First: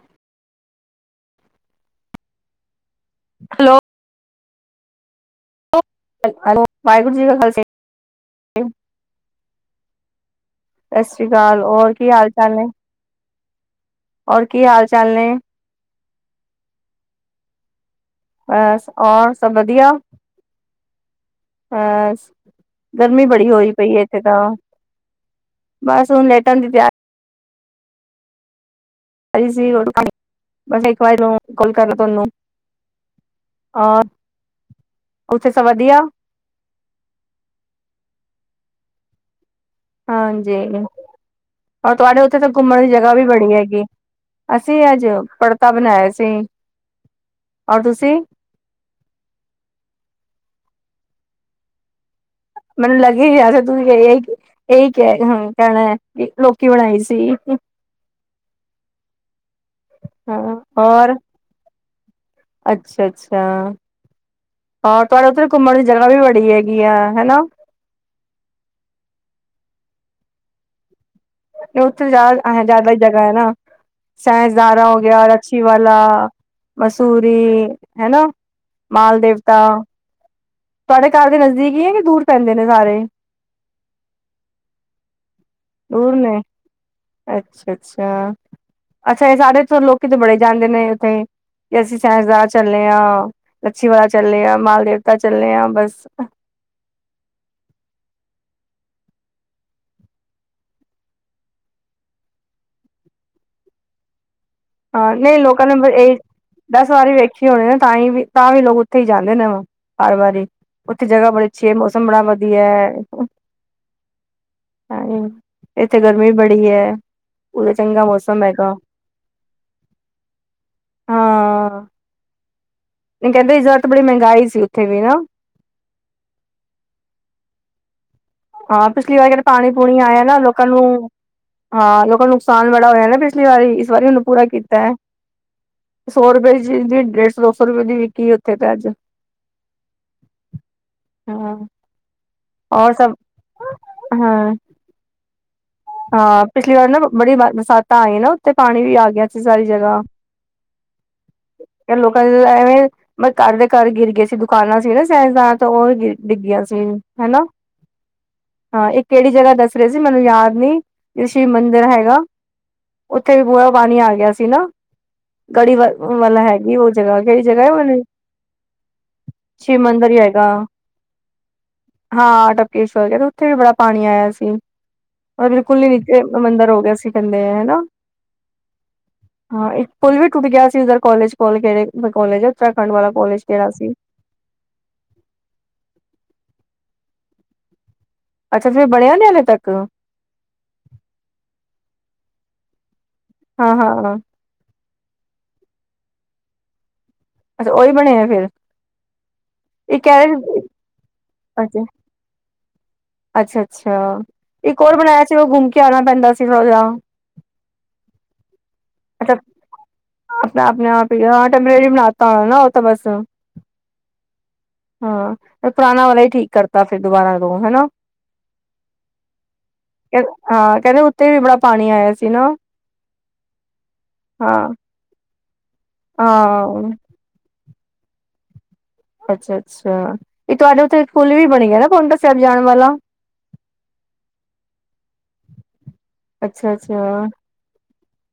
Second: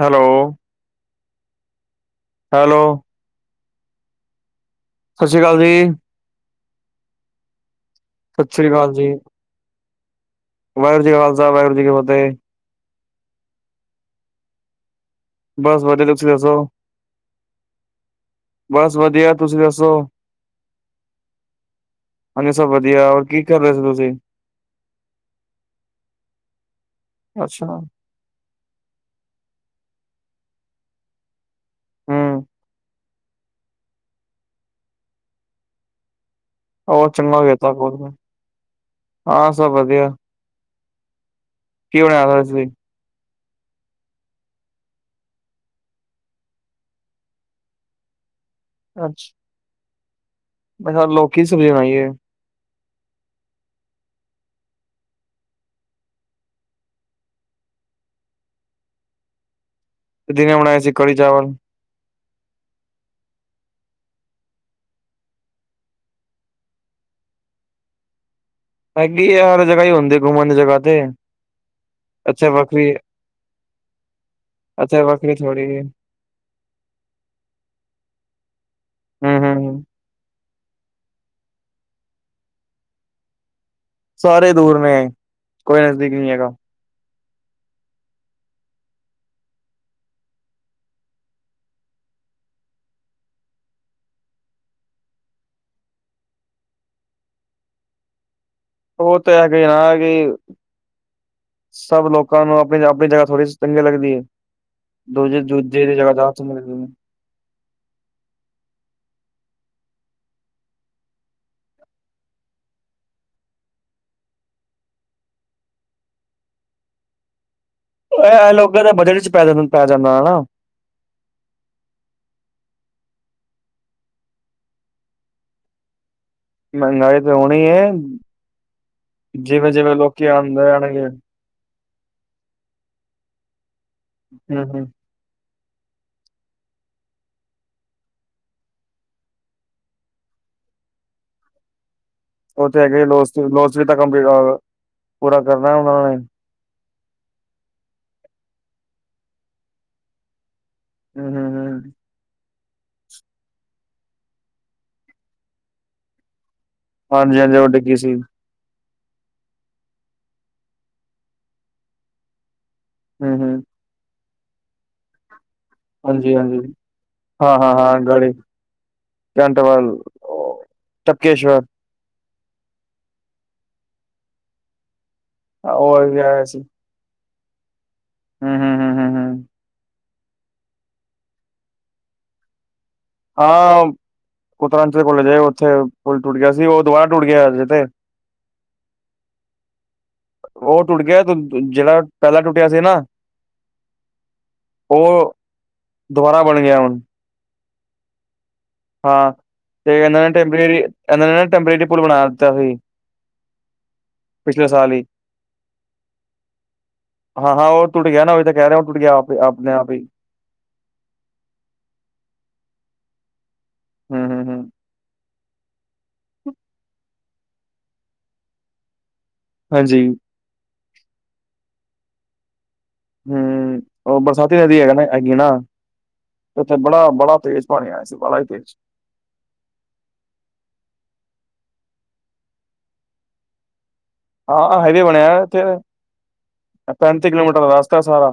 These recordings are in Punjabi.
ਹੈਲੋ। ਹੈਲੋ। ਹਲੋ। ਸਸੀਕਾਲ ਜੀ। ਅਈ ਐਲੋ, ਵਾਹਿਗੁਰੂ ਜੀ ਕਾ ਖਾਲਸਾ ਸਤ ਸਰੀ ਕਾਲ ਜੀ। ਵਾਹਿਗੁਰੂ ਸਤ ਜੀ ਕਾ ਸ੍ਰੀ ਖਾਲਸਾ ਕਾਲ, ਵਾਹਿਗੁਰੂ ਜੀ ਔਰ ਕੀ ਫਤਿਹ ਹਾਲ-ਚਾਲ ਨੇ? ਔਰ ਕੀ ਹਾਲ-ਚਾਲ ਨੇ? ਬਸ ਵਧੀਆ, ਤੁਸੀਂ ਦੱਸੋ? ਬਸ ਵਧੀਆ, ਔਰ ਸਭ ਤੁਸੀਂ ਦੱਸੋ? ਹਾਸ, ਹਾਂਜੀ ਸਭ ਵਧੀਆ ਹੋਰ ਗਰਮੀ ਕੀ ਬੜੀ ਕਰ ਰਹੇ ਹੋਈ ਸੀ ਪਈ ਏ ਤੁਸੀਂ ਇੱਥੇ ਤਾਂ। ਬਸ ਹੁਣ ਲੇਟਨ ਦੀ ਤਿਆਰ ਅੱਛਾ। ਰੀ ਸੀ, ਬਸ ਇੱਕ ਵਾਰੀ ਲੋਂਗ ਕੋਲ ਕਰ ਲਾ ਤੁਆਨੂੰ ਹੂੰ ਔਰ, ਉੱਥੇ ਸਭ ਵਧੀਆ‌? ਹੋਰ ਚੰਗਾ ਕੀਤਾ ਕੋਲ ਕਰ ਹਾਂ, ਸਭ ਵਧੀਆ। ਹਾਂਜੀ, ਓਰ ਕੀ ਤੁਆਡੇ ਉੱਥੇ ਬਣਾਇਆ ਤਾਂ ਤੁਸੀਂ ਘੁੰਮਣ ਦੀ ਜਗ੍ਹਾ ਵੀ ਬੜੀ ਹੈਗੀ ਏ। ਅਸੀਂ ਅੱਜ ਪੜਤਾ ਬਣਾਇਆ ਸੀ। ਔਰ ਤੁਸੀਂ? ਅੱਛਾ। ਮੈਖਾ ਲੋਕੀ ਸਬਜ਼ੀ ਬਣਾਈ ਏ। ਮੈਨੂੰ ਲੱਗ ਹੀ ਰਿਹਾ ਹੀ ਤੁਸੀਂ ਕੇ ਯੇਇਕ ਏਈ ਕੇਐ, ਹੂੰ, ਕੈਣੈ ਕਿ ਲੋਕੀ ਬਣਾਈ ਸੀ। [inaudible] ਦਿਨੇ ਹਾਂ ਬਣਾਏ ਸੀ ਔਰ ਕੜੀ ਚਾਵਲ। ਅੱਛਾ-ਅੱਛਾ, ਔਰ ਤੁਐਡੇ ਉੱਧਰ ਘੁੰਮਣ ਦੀ ਜਗ੍ਹਾ ਵੀ ਬੜੀ ਹੈਗੀ ਆ, ਹੈਨਾ। ਹੈਗੀ ਆ, ਹਰ ਜਗ੍ਹਾ ਈ ਹੁੰਦੀ ਏ ਘੁੰਮਣ ਦੀ ਜਗ੍ਹਾ ਤੇ। ਏ ਉੱਥੇ ਜਾ ਇੱਥੇ ਅ ਵੱਖਰੀ ਜੈਦਾ ਈ ਜਗ੍ਹਾ ਹੈਨਾ। ਸੈਸਧਾਰਾਂ ਹੋ ਇੱਥੇ ਗਿਆ, ਵੱਖਰੀ ਰੱਛੀ ਥੋੜੀ ਏ। ਵਾਲਾ, ਮਸੂਰੀ ਹੈ ਨਾ। ਮਾਲ ਹੂੰ ਦੇਵਤਾ। ਹੂੰ ਤੁਐਡੇ ਘਰ ਦੇ ਨਜ਼ਦੀਕ ਈ ਏ ਕੇ ਦੂਰ ਪੈਂਦੇ ਨੇ ਸਾਰੇ? ਸਾਰੇ ਦੂਰ ਨੇ, ਕੋਈ ਨਜ਼ਦੀਕ ਦੂਰ ਨੀ ਨੇ ਹੈਗਾ। ਅੱਛਾ-ਅੱਛਾ, ਅੱਛਾ ਏਹ ਸਾਰੇ ਇੱਥੋਂ ਲੋਕੀ ਤੇ ਬੜੇ ਜਾਂਦੇ ਨੇ ਉੱਥੇ। ਕਿ ਅਸੀਂ ਸਹਿਸਦਾਰਾ ਚੱਲੇ ਆਂ, ਲੱਛੀ ਵਾਲਾ ਚੱਲੇ ਆਂ, ਮਾਲ ਦੇਵਤਾ ਚੱਲੇ ਆਂ ਬੱਸ। ਉਹ ਤਾਂ ਹੈਗਾ ਈ ਨਾ ਗੀਵ ਸਭ ਲੋਕਾਂ ਨੂੰ ਅਪਣੀ ਜਾ ਅਪਣੀ ਜਗ੍ਹਾ ਥੋੜੀ ਸੀ ਚੰਗੀ ਲਗਦੀ ਏ। ਹਾਂ, ਨਹੀਂ ਲੋਕਾਂ ਨੇ ਬ ਏਹ ਚੰਗੀ ਲੱਗਦੀ ਨੇ ਦੱਸ ਵਾਰੀ ਵੇਖ ਖੀ ਹੋਏ ਨਾ, ਤਾਂ ਈ ਵੀ ਤਾਂ ਵੀ ਲੋਕ ਉੱਥੇ ਈ ਜਾਂਦੇ ਨੇ ਓਹ, ਹਰ ਵਾਰੀ। ਉੱਥੇ ਜਗ੍ਹਾ ਬੜੀ ਅੱਛੀ ਏ। ਮੌਸਮ ਬੜਾ ਵਧੀਆ ਐ। ਹਾਂਏ, ਏਥੇ ਗਰਮੀ ਵੀ ਬੜੀ ਐ। ਉਦੇ ਚੰਗਾ ਬ ਐਹ, ਐਹ ਲੋਕਾਂ ਦਾ ਬਜਟ ਇਚ ਪੈ ਜਾਂਦ ਪੈ ਜਾਂਦਾ ਐਨਾ। ਹਾਂ, ਇਹ ਕੈੰਦੇ ਇਜ਼ ਵਰ ਤੇ ਬੜੀ ਮੈੰਗਾਈ ਸੀ ਉੱਥੇ ਵੀ ਨਾ। ਮਹਿੰਗਾਈ ਤੇ ਹੋਣੀ ਏ ਹਾਂ ਪਿਛਲੀ ਵਾਰ ਜੇੜਾ ਪਾਣੀ-ਪੂਣੀ ਆਇਆ ਨਾ ਲੋਕਾਂ ਆਉਂਦੇ ਨੂੰ ਆਣਗੇ ਹਮ ਹਾਂ ਲੋਕਾਂ ਨੂੰ ਨੁਕਸਾਨ ਬੜਾ ਹੋਇਆ ਨਾ ਪਿਛਲੀ ਵਾਰੀ ਇਸ ਵਾਰੀ ਉਨੂੰ ਪੂਰਾ ਹਮ ਕੀਤੈ। ਸੌ ਰੁਪਏ ਦੀ ਚੀਜ ਡੇਢ ਸੌ, ਦੋ ਸੌ ਰੁਪਏ ਦੀ ਵਿਕੀ ਆ ਉੱਥੇ ਤੇ ਅੱਜ [inaudible] ਹਾਂ। ਓਤੇ ਔਰ ਹੈਗੇ ਸਭ ਲੋਸ [unintelligible] ਤਾਂ ਕੰਮ ਹਾਂ ਪੂਰਾ ਕਰਨਾ ਉਨਾ ਨੇ। ਹਾਂ ਪਿਛਲੀ ਵਾਰ ਨਾ ਬੜੀ ਬਰਸਤਾਂ ਆਈਆਂ ਨਾ। ਉੱਥੇ ਪਾਣੀ ਵੀ ਆ ਗਿਆ ਸੀ ਸਾਰੀ ਜਗਾ ਹਮ ਹਮ ਹਮ ਕ ਲੋਕਾਂ ਦੇ ਐਵੇਂ ਮੈਂ ਘਰ ਦੇ ਘਰ ਗਿਰ ਗੇ ਸੀ ਦੁਕਾਨਾਂ ਸੀ ਨਾ [unintelligible] ਤੋਂ ਓ ਗਿਰ ਡਿੱਗਿਆ ਸੀ ਹੈਨਾ। [unintelligible] ਡਿੱਗੀ ਸੀ। ਹਾਂ ਏ ਕੇੜੀ ਜਗ੍ਹਾ ਦੱਸ ਰੇ ਸੀ ਮੈਨੂੰ ਯਾਦ ਨੀ ਜ ਸ਼ਿਵ ਮੰਦਿਰ ਹੈਗਾ ਹਮ ਉੱਥੇ ਵੀ ਹਮ [unintelligible] ਪਾਣੀ ਆ ਗਿਆ ਸੀ ਨਾ। ਕੜੀ ਵ ਹਾਂਜੀ ਵਾਲਾ ਹਾਂਜੀ ਹੈਗੀਓ ਜਗ੍ਹਾ ਕੇੜੀ ਹਾਂ ਜਗ੍ਹਾ ਹਾਂ ਹਾਂ [unintelligible] ਗਾੜੀ ਸ਼ਿਵ ਕੈਂਟਵਲ ਮੰਦਿਰ ਈ ਹੈਗਾ। ਟਪਕੇਸ਼ਵਰ ਹਾਂ ਟਬਕੇਸਰ ਤੇ ਉੱਥੇ ਵੀ ਬੜਾ ਪਾਣੀ ਆਇਆ ਸੀ। [unintelligible] ਉਹ ਵੀ ਨੀਚੇ ਮੰਦਿਰ ਹੋ ਗਿਆ ਸੀ ਕੈਂਦੇ ਹਨਾ। ਹੂੰ-ਹੂੰ ਹਾਂ ਇਕ ਪੁਲ ਵੀ ਟੁੱਟ ਗਿਆ ਸੀ ਉਧਰ ਕੋਲਜ ਕੋਲ ਕੇੜੇ ਕੋਲੇਜ ਉਤਰਾਖੰਡ ਵਾਲਾ ਕਾਲਜ ਕਿਹੜਾ ਹਾਂ ਸੀ ਕੁਤਰੰਜ ਦੇ ਕੋਲੇ ਜੇ ਉੱਥੇ ਫੁੱਲ ਟੁਟ ਗਿਆ ਸੀ ਓ ਦੁਬਾਰਾ ਟੁੱਟ ਗਿਆ ਅਜੇ ਤੇ ਅੱਛਾ ਫਿਰ ਬਣਿਆ ਨੀ ਹਲੇ ਤੱਕ ਓ ਟੁੱਟ ਗਿਆ ਜ ਜੇੜਾ ਪੈਲਾਂ ਟੁੱਟਿਆ ਸੀ ਨਾ ਹਾਂ-ਹਾਂ-ਹਾਂ। ਓ ਅ ਦੁਬਾਰਾ ਬਣ ਗਿਆ ਹੁਣ। ਅੱਛਾ ਓਈ ਬਣਿਐ ਫ਼ਿਰ। ਹਾਂ ਤੇ ਏਨਾਂ ਨੇ ਟੈਂਪਰੇਰੀ ਏਨਾਂ ਨੇ ਨਾ ਟੈਂਪਰੇਰੀ ਪੁਲ ਬਣਾ ਦਿੱਤਾ ਸੀ ਅੱਛਾ-ਅੱਛਾ ਪਿਛਲੇ ਇੱਕ ਸਾਲ ਹੋਰ ਹੀ ਬਣਾਇਆ ਸੀ ਓ ਗੁੰਮ ਕੇ ਆਣਾ ਪੈਂਦਾ ਸੀ ਥੋੜਾ ਜਾ। ਹਾਂ-ਹਾਂ ਓ ਟੁੱਟ ਗਿਆ ਨਾ ਓ ਈ ਤਾਂ ਕੈ ਰਿਆ ਓ ਟੁੱਟ ਗਿਆ ਆਪ ਅੱਛਾ ਆਪਣੇ ਆਪ ਈ ਆਪਣਾ ਆਪਣੇ ਆਪ ਈ ਟੈਂਪਰੇਰੀ ਬਣਾਤਾ ਓ ਨਾ ਓ ਤਾਂ ਬੱਸ। ਹੂੰ-ਹੂੰ-ਹੂੰ ਹਾਂ ਏ ਪੁਰਾਣਾ ਵਾਲਾ ਈ ਠੀਕ ਕਰਤਾ ਫਿਰ ਦੁਬਾਰਾ ਤੋਂ ਹਨਾ। ਹਾਂਜੀ। ਹਾਂ ਕੈਂਦੇ ਉੱਤੇ ਵੀ ਬੜਾ ਪਾਣੀ ਆਇਆ ਸੀ ਨਾ। ਹੂੰ ਓ ਬਰਸਾਤੀ ਹਾਂ ਨਦੀ ਹੈਗਾ ਹੈਗੀ ਨਾ ਤੇ ਉੱਥੇ ਹਾਂ ਬੜਾ-ਬੜਾ ਤੇਜ਼ [unintelligible] ਅੱਛਾ-ਅੱਛਾ ਤੇ ਤੁਹਾਡੇ ਉੱਥੇ ਪੁਲ ਵੀ ਬਣ ਗਿਆ ਨਾ ਪਉਂਟਾ ਸਾਇਬ ਜਾਣ ਵਾਲਾ‌। [inaudible] ਹਾਂ ਹਾਈਵੇ ਬਣਿਆ ਇੱਥੇ ਅੱਛਾ ਅੱਛਾ ਪੈਂਤੀ ਕਿਲੋਮੀਟਰ ਦਾ ਰਸਤਾ ਸਾਰਾ।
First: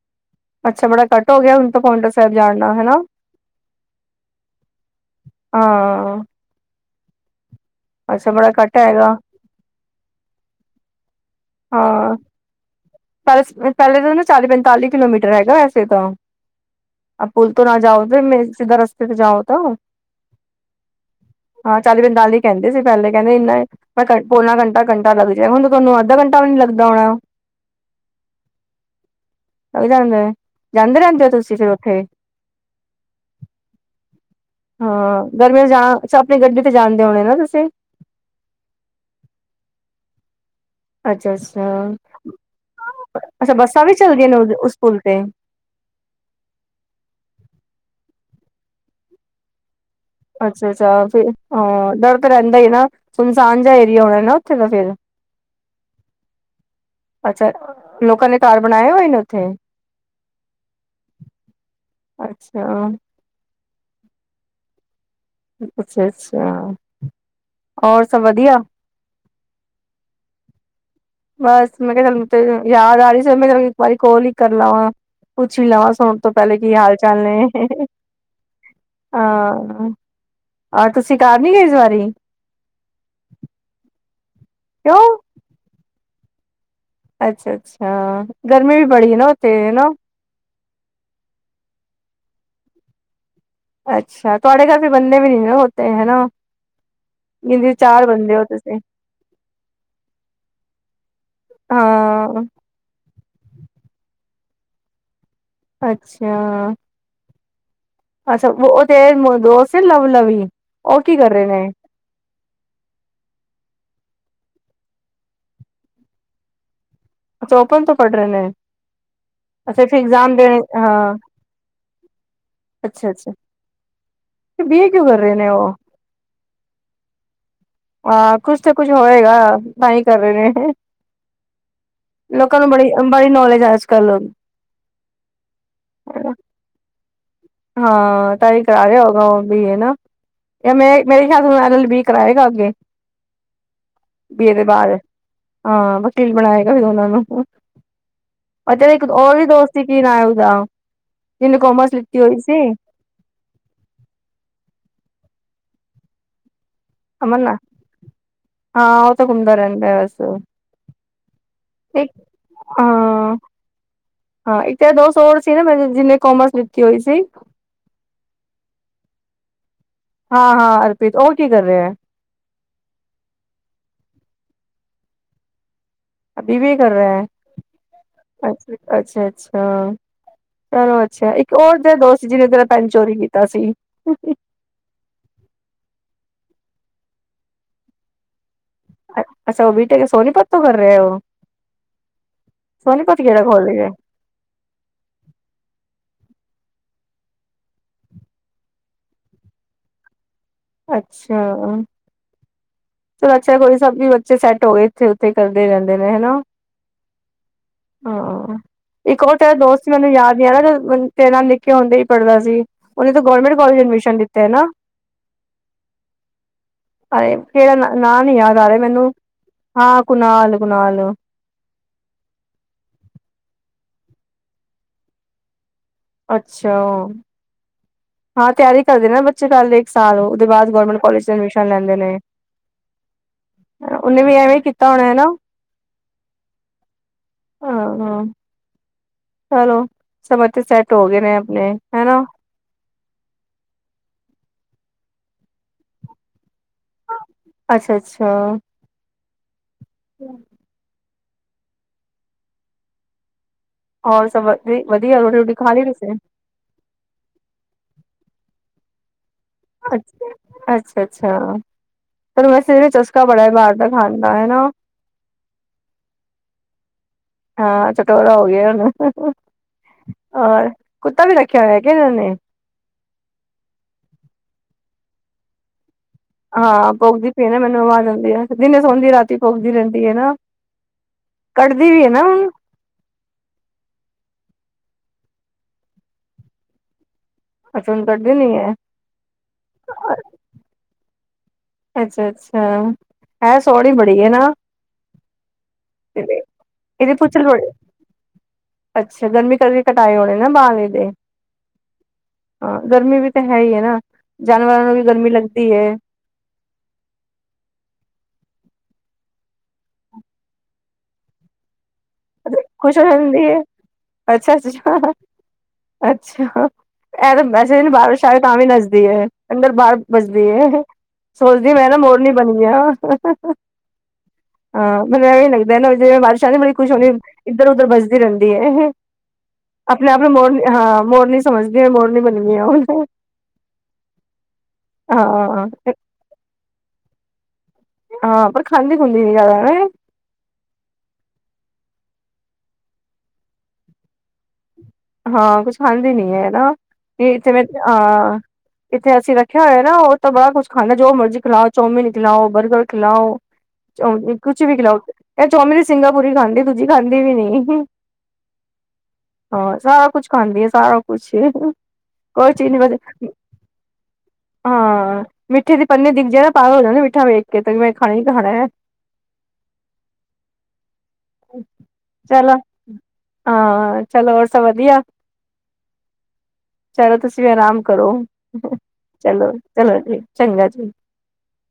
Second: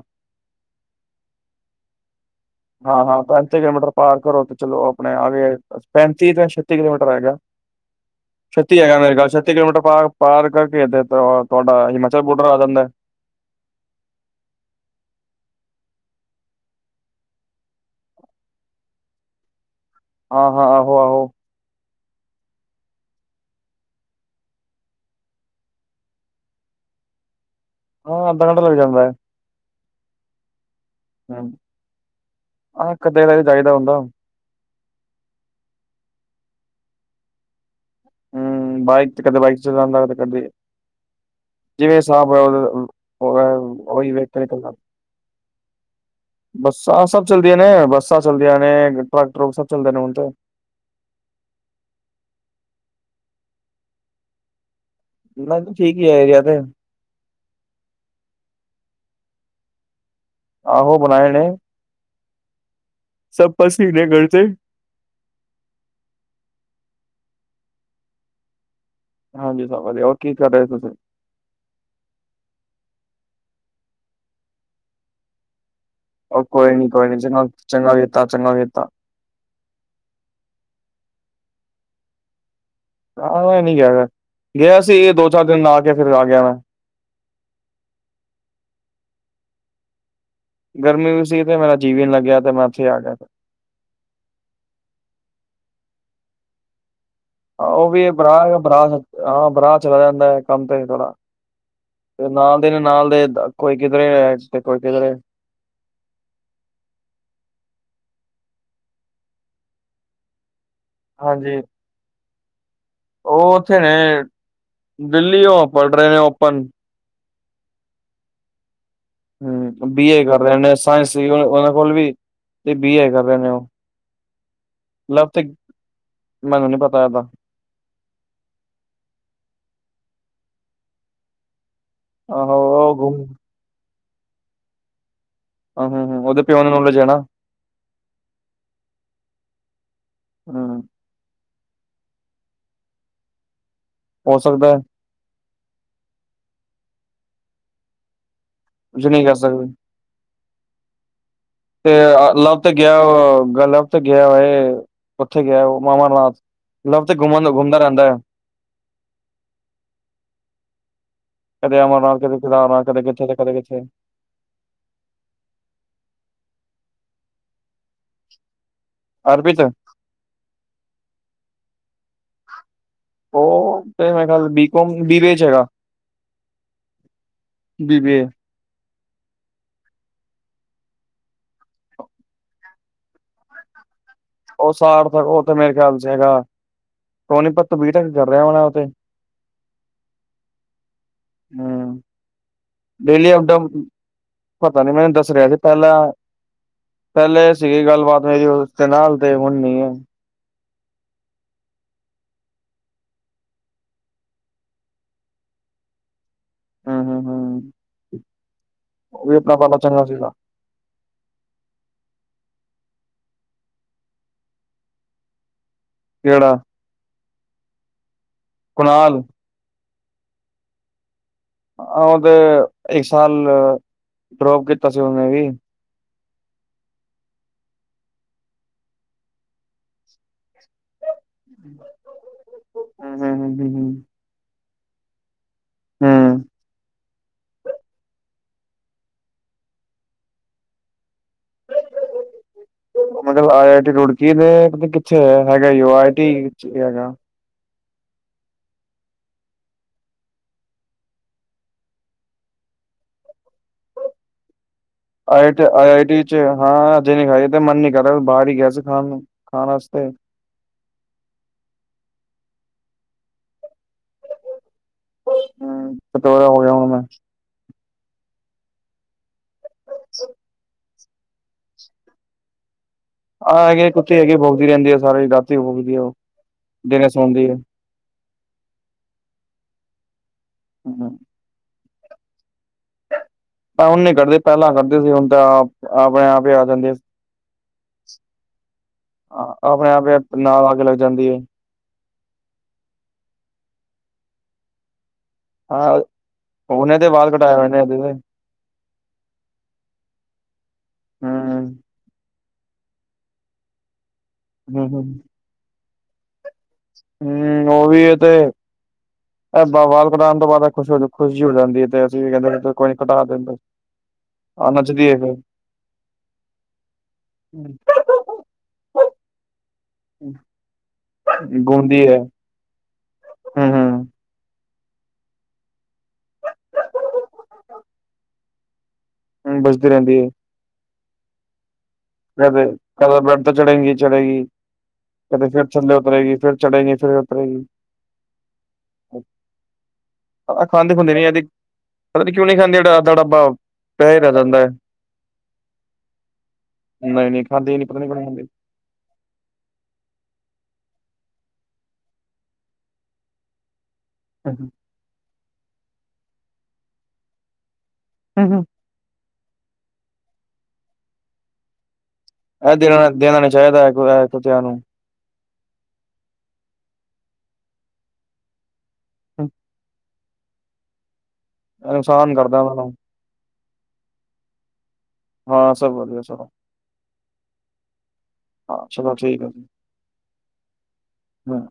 ਅੱਛਾ ਬੜਾ ਕੱਟ ਹੋ ਗਿਆ ਹੁਣ ਤਾਂ ਪੋਂਟਾ ਸਾਹਿਬ ਜਾਣ ਦਾ ਹਨਾ ਹਾਂ-ਹਾਂ ਪੰਜ ਛੇ ਕਿਲੋਮੀਟਰ ਪਾਰ ਕਰੋ ਚਲੋ ਆਪਣੇ ਆਵੇ ਹਾਂ ਪੈਂਤੀ ਤੋਂ ਛ ਤੀ ਕਿਲੋਮੀਟਰ ਹੈਗਾ ਅੱਛਾ ਬੜਾ ਕੱਟ ਛੱਤੀ ਹੈਗਾ ਮੇਰੇ ਖਿਆਲ ਛੱਤੀ ਕਿਲੋਮੀਟਰ ਪਾਰ ਕਰਕੇ [inaudible] ਤੁਹਾਡਾ ਹਿਮਾਚਲ ਬੋਡਰ ਆ ਜਾਂਦੈ। ਪੈਲਸ ਪੈਲੇ ਤਾਂ ਨਾ ਚਾਲੀ ਪੰਤਾਲੀ ਕਿਲੋਮੀਟਰ ਹੈਗਾ ਵੈਸੇ ਤਾਂ ਆ ਪੁਲ ਤੋਂ ਨਾ ਜਾਓ ਫਿਰ ਮੇਨ ਸਿੱਧਾ ਰਸਤੇ ਤੇ ਜਾਓ ਤਾਂ। ਹਾਂ-ਹਾਂ ਆਹੋ-ਆਹੋ। ਹਾਂ ਚਾਲੀ ਦੇ ਨਾਲ ਹੀ ਕਹਿੰਦੇ ਸੀ ਪਹਿਲੇ ਕਹਿੰਦੇ ਇਨਾ ਮੈਂ ਪੋਨਾ ਘੰਟਾ ਘੰਟਾ ਲੱਗ ਜਾਏਗਾ ਹੁਣ ਤੁਹਾਨੂੰ ਅੱਧਾ ਘੰਟਾ ਵੀ ਨੀ ਲੱਗਦਾ ਹੋਣਾ। ਹਾਂ ਅੱਧਾ ਘੰਟ ਲੱਗ ਜਾਂਦਾ। ਲੱਗ ਜਾਂਦਾ, ਜਾਂਦੇ ਰਹਿੰਦੇ ਹੋ ਤੁਸੀਂ ਫਿਰ ਉੱਥੇ। ਹਾਂ ਕਦੇ ਕਦਾਈ ਜਾਈਦਾ ਹੁੰਦਾ। ਹਾਂ ਗਰਮੀਆਂ ਜਾਂ ਸ਼ੋਪਿੰਗ ਜਾਣਦੇ ਹੋਣੇ ਨਾ ਤੁਸੀਂ। ਹੂੰ ਬਾਈਕ ਤੇ ਕਦੇ ਬਾਈਕ 'ਚ ਜਾਂਦਾ ਕਦੇ-ਕਦੇ। ਅੱਛਾ ਅੱਛਾ ਜਿਵੇਂ ਹਿਸਾਬ ਹੋਇਆ, ਅੱਛਾ ਬੱਸਾਂ ਵੀ ਉਹੀ ਚੱਲਦੀਆਂ ਨੇ ਉਸ ਪੁਲ ਤੇ ਬੱਸਾਂ ਸਭ ਚਲਦੀਆਂ ਨੇ ਬੱਸਾਂ ਚੱਲਦੀਆਂ ਨੇ ਟਰੱਕ ਟਰੁਕ ਸਭ ਚੱਲਦੇ ਨੇ ਹੁਣ ਤੇ। ਅੱਛਾ-ਅੱਛਾ ਫਿਰ, ਡਰ ਤਾਂ ਰਹਿੰਦਾ ਈ ਨਾ ਸੁੰਨਸਾਨ ਜਾ ਏਰੀਆ ਹੋਣਾ ਨਾ ਉੱਥੇ ਦਾ ਫਿਰ। ਬਸ ਠੀਕ ਈ ਏ ਏਰੀਆ ਤੇ। ਅੱਛਾ, ਲੋਕਾਂ ਨੇ ਘਰ ਬਣਾਏ ਹੋਏ ਨੇ ਉੱਥੇ? ਆਹੋ ਬਣਾਏ ਨੇ। ਅੱਛਾ। ਸਭ ਪਸੀ [unintelligible] ਅੱਛਾ-ਅੱਛਾ, ਹੋਰ ਸਭ ਵਧੀਆ। ਹਾਂਜੀ ਸਭ ਵਧੀਆ ਹੋ ਕੀ ਕਰ ਰਹੇ ਤੁਸੀਂ? ਬਸ ਮੈਂ ਕਿਹਾ ਤੁਹਾਨੂੰ ਯਾਦ ਆ ਰਹੀ ਸੀ ਮੈਂ ਕਿਹਾ ਇੱਕ ਵਾਰੀ ਕੋਲ ਹੀ ਕਰ ਲਵਾਂ। ਪੁੱਛ ਵੀ ਲਵਾਂ ਸੋਣ ਤੋਂ ਉਹ ਪਹਿਲੇ ਕੀ ਕੋਈ ਨੀ ਕੋਈ ਨੀ ਹਾਲ-ਚਾਲ ਚੰਗਾ ਨੇ। ਚੰਗਾ ਕੀਤਾ ਚੰਗਾ ਕੀਤਾ ਹਾਂ, ਆਹ ਤੁਸੀਂ ਘਰ ਨੀ ਗਏ ਇਸ ਵਾਰੀ। ਹਾਂ ਮੈਂ ਨੀ ਗਿਆ ਗਾ, ਗਿਆ ਕਿਉਂ ਸੀ ਦੋ ਚਾਰ ਦਿਨ ਲਾ ਕੇ ਫਿਰ ਆ ਗਿਆ ਮੈਂ। ਅੱਛਾ-ਅੱਛਾ ਗਰਮੀ ਵੀ ਬੜੀ ਹੈ ਨਾ ਉੱਥੇ ਨਾ। ਗਰਮੀ ਵੀ ਸੀ ਤੇ ਮੇਰਾ ਜੀਅ ਵੀ ਨਹੀਂ ਲੱਗਿਆ ਤੇ ਉੱਥੇ ਆ ਗਿਆ। ਅੱਛਾ ਤੁਹਾਡੇ ਘਰ ਵੀ ਬੰਦੇ ਵੀ ਨਹੀਂ ਹੋਤੇ ਹਨਾ। ਜਿੰਦੇ ਉਹ ਚਾਰ ਵੀ ਬੰਦੇ ਹੋ ਬਰਾ ਬਰਾ ਤੁਸੀਂ ਹਾਂ ਬਰਾ ਚਲਾ ਜਾਂਦਾ ਹੈ ਕੰਮ ਤੇ ਥੋੜ੍ਹਾ। ਤੇ ਹਾਂ ਨਾਲ ਦੇ ਨਾ ਨਾਲ ਦੇ ਕੋਈ ਕਿਧਰੇ ਤੇ ਕੋਈ ਕਿਧਰੇ। ਅੱਛਾ ਅੱਛਾ ਉਹ ਤੇ ਦੋਸਤ ਸੀ ਲਵ ਲਵੀ, ਉਹ ਕੀ ਕਰ ਰਹੇ ਹਾਂਜੀ ਨੇ? ਉਹ ਉੱਥੇ ਨੇ, ਦਿੱਲੀ ਉਹ ਪੜ੍ਹ ਰਹੇ ਨੇ ਓਪਨ। ਅੱਛਾ ਓਪਨ ਤੋਂ ਪੜ ਰਹੇ ਨੇ। ਅੱਛਾ ਫਿਰ ਬੀਏ ਇਗਜ਼ਾਮ ਕਰ ਦੇਣੇ ਰਹੇ ਹਾਂ। ਸਾਇੰਸ ਵੀ ਉਹ ਉਹਦੇ ਕੋਲ ਵੀ, ਤੇ ਬੀਏ ਕਰ ਅੱਛਾ-ਅੱਛਾ ਰਹੇ ਨੇ ਉਹ। ਬੀ ਏ ਕਿਉ ਕਰ ਲਵ ਰਹੇ ਤੇ ਨੇ ਉਹ? ਮੈਨੂੰ ਨੀ ਪਤਾ ਇਹਦਾ ਹਾਂ ਕੁਛ ਤੇ ਕੁਛ ਹੋਏਗਾ, ਤਾਂ ਹੀ ਕਰ ਰਹੇ ਨੇ। ਆਹੋ ਲੋਕਾਂ ਨੂੰ ਬੜੀ ਉਹ ਗੁੰਮ ਵਾਲੀ ਨੌਲੇਜ ਹੈ ਅੱਜ-ਕੱਲ੍ਹ। ਹਾਂ ਹਾਂ ਹਾਂ ਉਹਦੇ ਪਿਓ ਨੂੰ ਨਾਲੇਜ ਏ ਨਾ। ਹਾਂ ਤਾਹੀ ਕਰਾ ਰਿਹਾ ਹੋਊਗਾ ਉਹ ਬੀ ਏ ਨਾ। ਇਹ ਹੂੰ, ਮੈਂ ਮੇਰੇ ਖਿਆਲ ਮੈਡਲ ਵੀ ਕਰਾਏਗਾ ਅੱਗੇ, ਹੋ ਬੀ ਏ ਦੇ ਸਕਦਾ ਹੈ, ਬਾਅਦ। ਹਾਂ ਵਕੀਲ ਬਣਾਏਗਾ ਫਿਰ ਉਹਨਾਂ ਨੂੰ। ਅੱਛਾ ਨਾ ਇੱਕ ਕੁਝ ਨਹੀਂ ਕਰ ਹੋਰ ਵੀ ਸਕਦੇ ਦੋਸਤ ਸੀ। ਫਿਰ ਆਂਵਦਾ, ਤਿੰਨ ਕੌਮਾ ਸ ਲਬ ਤੇ ਗਿਆ ਵਾ ਲਬ ਤੇ ਗਿਆ ਵਾ, ਉੱਥੇ ਗਿਆ ਵਾ ਉਹ ਅਮਰਨਾਥ। ਲਵ ਤੇ ਘੁੰਮਣ ਅਮਨਾ। ਘੁੰਮਦਾ ਰਹਿੰਦਾ ਹੈ ਹਾਂ ਉਹ ਤਾਂ ਘੁੰਮਦਾ ਰਹਿੰਦਾ ਬਸ। ਕਦੇ ਇੱਕ ਅਮਰਨਾਥ, ਕਦੇ ਕਿਦਾਰਨਾ, ਕਦੇ ਕਿੱਥੇ ਤੇ ਹਾਂ ਕਦੇ ਕਿੱਥੇ। ਹਾਂ ਇੱਕ ਤਾਂ ਦੋ ਸੌ ਹੋਰ ਸੀ ਨਾ ਮੈਂ ਜਿਨੇ ਕੋਮਰਸ ਲਿੱਤੀ ਹੋਈ ਸੀ। ਅਰਪਿਤ ਹਾਂ ਹਾਂ ਅਰਪ੍ਰੀਤ ਔ ਕੀ ਕਰ ਰਿਹਾ ਹੈ। ਉਹ ਮੇਰਾ ਖਆਲ B com, B B A ਚ ਹੈਗਾ। ਬੀ ਬੀ ਏ ਕਰ ਰਿਹਾ ਬੀਬੀਏ ਹੈ ਅੱਛਾ ਅੱਛਾ। ਚਲੋ ਅੱਛਾ ਇੱਕ ਔ ਤੇਰਾ ਦੋਸਤ ਜਿਹਨੇ ਤੇਰਾ ਪੈਨ ਚੋਰੀ ਕੀਤਾ ਸੀ। ਉਹ ਸਾਰ ਤ ਉਹ ਤੇ ਮੇਰੇ ਖਿਆਲ ਚ ਹੈਗਾ ਸੋਨੀਪਤ ਤੋ ਬੀ ਟੈਕ ਕਰ ਰਿਹਾ ਹੋਣਾ ਉਹ ਤੇ ਅੱਛਾ ਔ ਬੀ ਟੈਕ ਸੋਨੀਪਤ ਤੋਂ ਕਰ ਰਹਾ ਹੈ ਔ। ਹੂੰ, ਡੇਲੀ ਆਂਦਾ ਔ ਪਤਾ ਨੀ ਮੈਨੂੰ ਦੱਸ ਰਿਹਾ ਸੀ ਪਹਿਲਾਂ ਪਹਿਲੇ ਇਹ ਸੀਗੀ ਗੱਲਬਾਤ ਮੇਰੀ ਉਸਦੇ ਨਾਲ ਤੇ ਹੁਣ ਨੀ ਹੈ। ਅੱਛਾ। ਚਲੋ ਅੱਛਾ ਕੋਈ ਸਭ ਵੀ ਬੱਚੇ ਸੈੱਟ ਹੋ ਗਏ, ਇੱਥੇ ਉੱਥੇ ਕਰਦੇ ਰਹਿੰਦੇ ਨੇ ਹਨਾ। ਹੂੰ, ਹੂੰ, ਹੂੰ ਹਾਂ ਇੱਕ ਉਹ ਵੀ ਹੋਰ ਤੇਰਾ ਆਪਣਾ ਵਾਲਾ ਦੋਸਤ ਚੰਗਾ ਮੈਨੂੰ ਸੀਗਾ ਯਾਦ ਨਹੀਂ ਆ ਰੇਹਾ ਤੇਰੇ ਨਾਲ ਨਿੱਕੇ ਹੁੰਦੇ ਹੀ ਪੜ੍ਹਦਾ ਸੀ, ਉਹਨੇ ਤਾਂ ਗੌਰਮੈਂਟ ਕੋਲਜ ਐਡਮਿਸ਼ਨ ਲਿਤਾ ਨਾ। ਕਿਹੜਾ। ਅ ਕਿੜਾ ਨਾਮ ਨੀ ਯਾਦ ਆ ਰਿਹਾ ਮੈਨੂੰ ਕੁਨਾਲ ਹਾਂ ਕੁਨਾਲ ਕੁਨਾਲ। ਆ ਔ ਤੇ ਇੱਕ ਸਾਲ ਡਰੋਪ ਕੀਤਾ ਸੀ ਉਹਨੇ ਵੀ ਅੱਛਾ। ਹਾਂ ਤਿਆਰੀ ਕਰਦੇ ਨਾ ਬੱਚੇ ਚੱਲ ਇੱਕ ਸਾਲ ਉਹਦੇ ਬਾਦ ਗੌਰਮੈਂਟ ਕੋਲਜ ਏਡਮਿਸ਼ਨ ਲੈਂਦੇ ਨੇ ਹੂੰ-ਹੂੰ-ਹੂੰ-ਹੂੰ-ਹੂੰ। ਉਹਨੇ ਵੀ ਐਵੇਂ ਕੀਤਾ ਹੋਣਾ ਨਾ ਹੂ ਹਾਂ ਹਾਂ ਚਲੋ ਸਬ ਬੱਚੇ ਸੈਟ ਹੋ ਗਏ ਨੇ ਆਪਣੇ ਹੈਨਾ। ਔ ਮਤਲਬ ਆਈ ਆਈ ਟੀ ਰੁੜਕੀ ਦੇ ਕਿੱਥੇ ਹੈਗਾ, ਔ ਆਈ ਆਈ ਟੀ ਵਿਚ ਹੀ ਹੈਗਾ। ਅੱਛਾ ਅੱਛਾ। [inaudible] ਹੋਰ ਸਭਰ ਨੀ ਵਧੀਆ। ਰੋਟੀ ਰੋਟੀ ਆਈਟ ਖਾ ਲਈ ਆਈ ਤੁਸੀਂ ਟੀ ਚ, ਹਾਂ ਅਜੇ ਨ ਖਾਈ ਤੇ ਮਨ ਨੀ ਕਰ ਰਿਹਾ ਬਾਹਰ ਹੀ ਗਿਆ ਸੀ ਖਾਣ ਨੂੰ। ਖਾਣ ਆਸਤੇ ਅ ਅੱਛਾ ਅੱਛਾ ਪਰ ਵੈਸੇ ਚਸਕਾ ਬੜਾ ਐ ਬਾਹਰ ਦਾ ਖਾਂਣ ਦਾ ਹੈਨਾ। [unintelligible] ਹਾਂ ਚਟੋਰਾ ਹੋ ਗਿਆ ਹੁਣ ਹੋਰ ਕੁੱਤਾ ਵੀ ਰਖਿਆ ਹੋਇਆ ਕਿ ਇਹਨਾਂ ਨੇ ਆਹ ਹੈਗੇ ਕੁੱਤੀ ਹੈਗੇ ਐ, ਭੋਕਦੀ ਰਹਿੰਦੀ ਐ ਸਾਰੀ ਰਾਤੀ ਭੋਗਦੀ ਹੈ ਉਹ ਹਾਂ ਦਿਨੇ ਭੋਕਦੀ ਸੌਂਦੀ ਹੈ। ਪਈ ਮੈਨੂੰ ਆਵਾਜ਼ ਆਉਂਦੀ ਆ ਦਿਨੇ ਸੋਂਂਦੀ ਰਾਤੀ ਭੋਕਦੀ ਰਹਿੰਦੀ ਹੈ ਨਾ। [inaudible] ਕੱਟਦੀ ਵੀ ਹੈ ਹੁਣ ਆ ਹੁਣ ਨੀ ਕਟਦੀ ਪਹਿਲਾਂ ਕੱਟਦੀ ਸੀ ਹੁਣ ਤੇ ਆਪ ਆਪਣੇ ਆਪ ਹੀ ਆ ਜਾਂਦੀ ਆ। ਅੱਛਾ ਹੁਣ ਵਡਦੀ ਨੀ ਐ। ਹਾਂ ਆਪਣੇ ਆਪ ਨਾਲ ਆਕੇ ਲੱਗ ਜਾਂਦੀ ਏ। ਅੱਛਾ-ਅੱਛਾ ਹੈ ਸੋਹਣੀ ਬੜੀ ਹੈ ਨਾ। ਹਾਂ ਉਹਨੇ ਤੇ ਇਹਦੇ ਵਾਲ ਪੁੱਛ ਕਟਾਇਆ ਹੋਏ ਨੇ ਏਦੇ ਓਏ ਅੱਛਾ ਗਰਮੀ ਕਰਕੇ ਕਟਾਏ ਹੋਣੇ ਨਾ ਵਾਲ ਏਦੇ। ਹਮ ਹਾਂ ਗਰਮੀ ਵੀ ਤਾਂ ਹੈ ਹੀ ਹੈ ਨਾ ਜਾਨਵਰਾਂ ਨੂੰ ਵੀ ਹਮ ਗਰਮੀ ਲੱਗਦੀ ਹੈ। ਹੂ ਉਹ ਵੀ ਏ ਤੇ ਇਹ ਬ ਬਾਲ ਕਟਾਉਣ ਤੋਂ ਬਾਦ ਖੁਸ਼ ਹੋ ਖੁਸ਼ੀ ਹੋ ਜਾਂਦੀ ਹੈ ਤੇ ਦੀਦੀ ਕਹਿੰਦਾ ਕੋਈ ਨਾ ਖੁਸ਼ ਹੋ ਕਟਾ ਦੇ ਜਾਂਦੀ ਫੇਰ, ਹੈ ਅੱਛਾ ਆ ਅੱਛਾ ਨਚਦੀ ਐ ਫਿਰ। ਅੱਛਾ ਹਹ, ਇਹ ਐਵੇ ਵੈਸੇ ਬਾਰਿਸ਼ ਆ, ਤਾਂ ਵੀ ਨੱਚਦੀ ਏ ਅੰਦਰ ਬਾਹਰ। ਭੱਜਦੀ ਹੈ, ਸੋਚਦੀ ਮੈਂ ਨਾ ਗਾਉਂਦੀ ਹੈ ਮੋਰਨੀ ਬਣੀ ਆ ਹਹਹ ਹਮ ਹਮ ਹਾਂ ਮੈਨੂੰ ਇਹ ਲੱਗਦਾ ਜਿਵੇਂ, ਬਾਰਿਸ਼ਾ ਆਂਦੀ ਬੜੀ ਕੁੱਛ ਹੁੰਦੀ ਇੱਧਰ -ਉੱਧਰ ਪਜਦੀ ਰਹਿੰਦੀ ਏ। ਹਮ ਬਜਦੀ ਆਪਣੇ ਰਹਿੰਦੀ ਆਪ ਹੈ ਨੂੰ ਮੋਰਨੀ ਹਾਂ, ਮੋਰਨੀ ਸਮਝਦੀ ਹ ਮੋਰਨੀ। ਬਣ ਗਈ ਕਦੇ ਹੁਣ -ਕਦੇ ਬੈਡ ਤੇ ਚੜੇਗੀ -ਚੜੇਗੀ, ਕਦੇ ਫਿਰ ਹਾਂ ਥੱਲੇ ਉਤਰੇਗੀ ਫਿਰ ਚੜੇਗੀ ਫਿਰ ਉਤਰੇ ਗੀ। ਹਾਂ, ਪਰ ਖਾਂਦੀ- ਖੁਦੀ ਨੀ ਜਾਦਾ ਹੈ। ਆ ਖਾਂਦੇ- ਖੁਦੀ ਨੀ, ਇਹ ਦੇਖੀ [inaudible] ਪਤਾ ਨੀ ਕਿਉਂ ਨੀ ਖਾਂਦੀ, ਸੋਡਾ ਆਂਵਦਾ ਟਾਬਾ ਉਹ [inaudible] ਪੈਸੈ ਲੈਦਾਂ ਆ। ਹਾਂ, ਕੁਛ ਖਾਂਦੀ ਨੀ ਏ ਨਾ, ਨਹੀਂ ਨਹੀਂ ਇੱਥੇ ਮੈ ਖਾਂਦੇ ਨਹੀਂ ਪਤਾ ਨਹੀਂ ਕਿਉਂ ਨੀ ਆ ਖਾਂਦੇ। ਇੱਥੇ ਅਸੀਂ ਰੱਖਿਆ ਹੋਇਆ ਨਾ, ਉਹ ਤਾਂ ਬੜਾ ਕੁਛ ਖਾਂਦਾ, ਜੋ ਮਰਜ਼ੀ ਖਿਲਾਓ ਚੌਮੀਨ ਖਿਲਾਓ ਬਰਗਰ ਖਿਲਾਓ। ਚੌਮੀਨੀ ਕੁਛ ਹੂੰ, ਵੀ ਖਿਲਾਓ, ਇਹ ਚੌਮੀਨੀ ਦੀ ਸਿੰਗਾਪੁਰੀ ਖਾਂਦੀ, ਦੂਜੀ ਖਾਂਦੀ ਵੀ ਨਹੀ ਹਹਹ ਹਮ, ਹਾਂ, ਸਾਰਾ ਕੁਛ ਖਾਂਦੀ ਆ, ਸਾਰਾ ਕੁਛ ਹੀ ਕੋਈ ਚੀਜ਼ ਇਹ ਨੀ ਵੇਸੈ, ਦੇਣਾ ਦੇਣਾ ਨੀ ਚਾਹੀਦਾ ਹੈ ਕੁ ਕੁੱਤਿਆਂ ਨੂੰ। ਹਾਂਹ ਮਿੱਠੇ ਦੀ ਪੰਨੇ ਦਿਖ ਜੇ ਪਾਗਲ ਹੋ ਜਾਣਗੇ, ਮਿੱਠਾ ਵੇਖ ਕੇ ਤੇ ਮੈਂ ਖਾਣਾ ਈ ਖਾਣਾ ਐ। ਹਮ ਅੱਛਾ [inaudible] ਇਨਸਾਨ ਕਰਦਾ ਵਾ ਕਮ ਹਾ ਚੱਲ ਹੋਰ ਸਭ ਵਧੀਆ। ਹਾਂ, ਸਭ ਵਧੀਆ ਸਭ। ਚਲੋ ਤੁਸੀਂ ਵੀ ਆਰਾਮ ਕਰੋ, ਹਾਂ ਠੀਕ ਚਲੋ, ਚਲੋ ਜੀ ਚੰਗਾ ਜੀ। ਹਮ,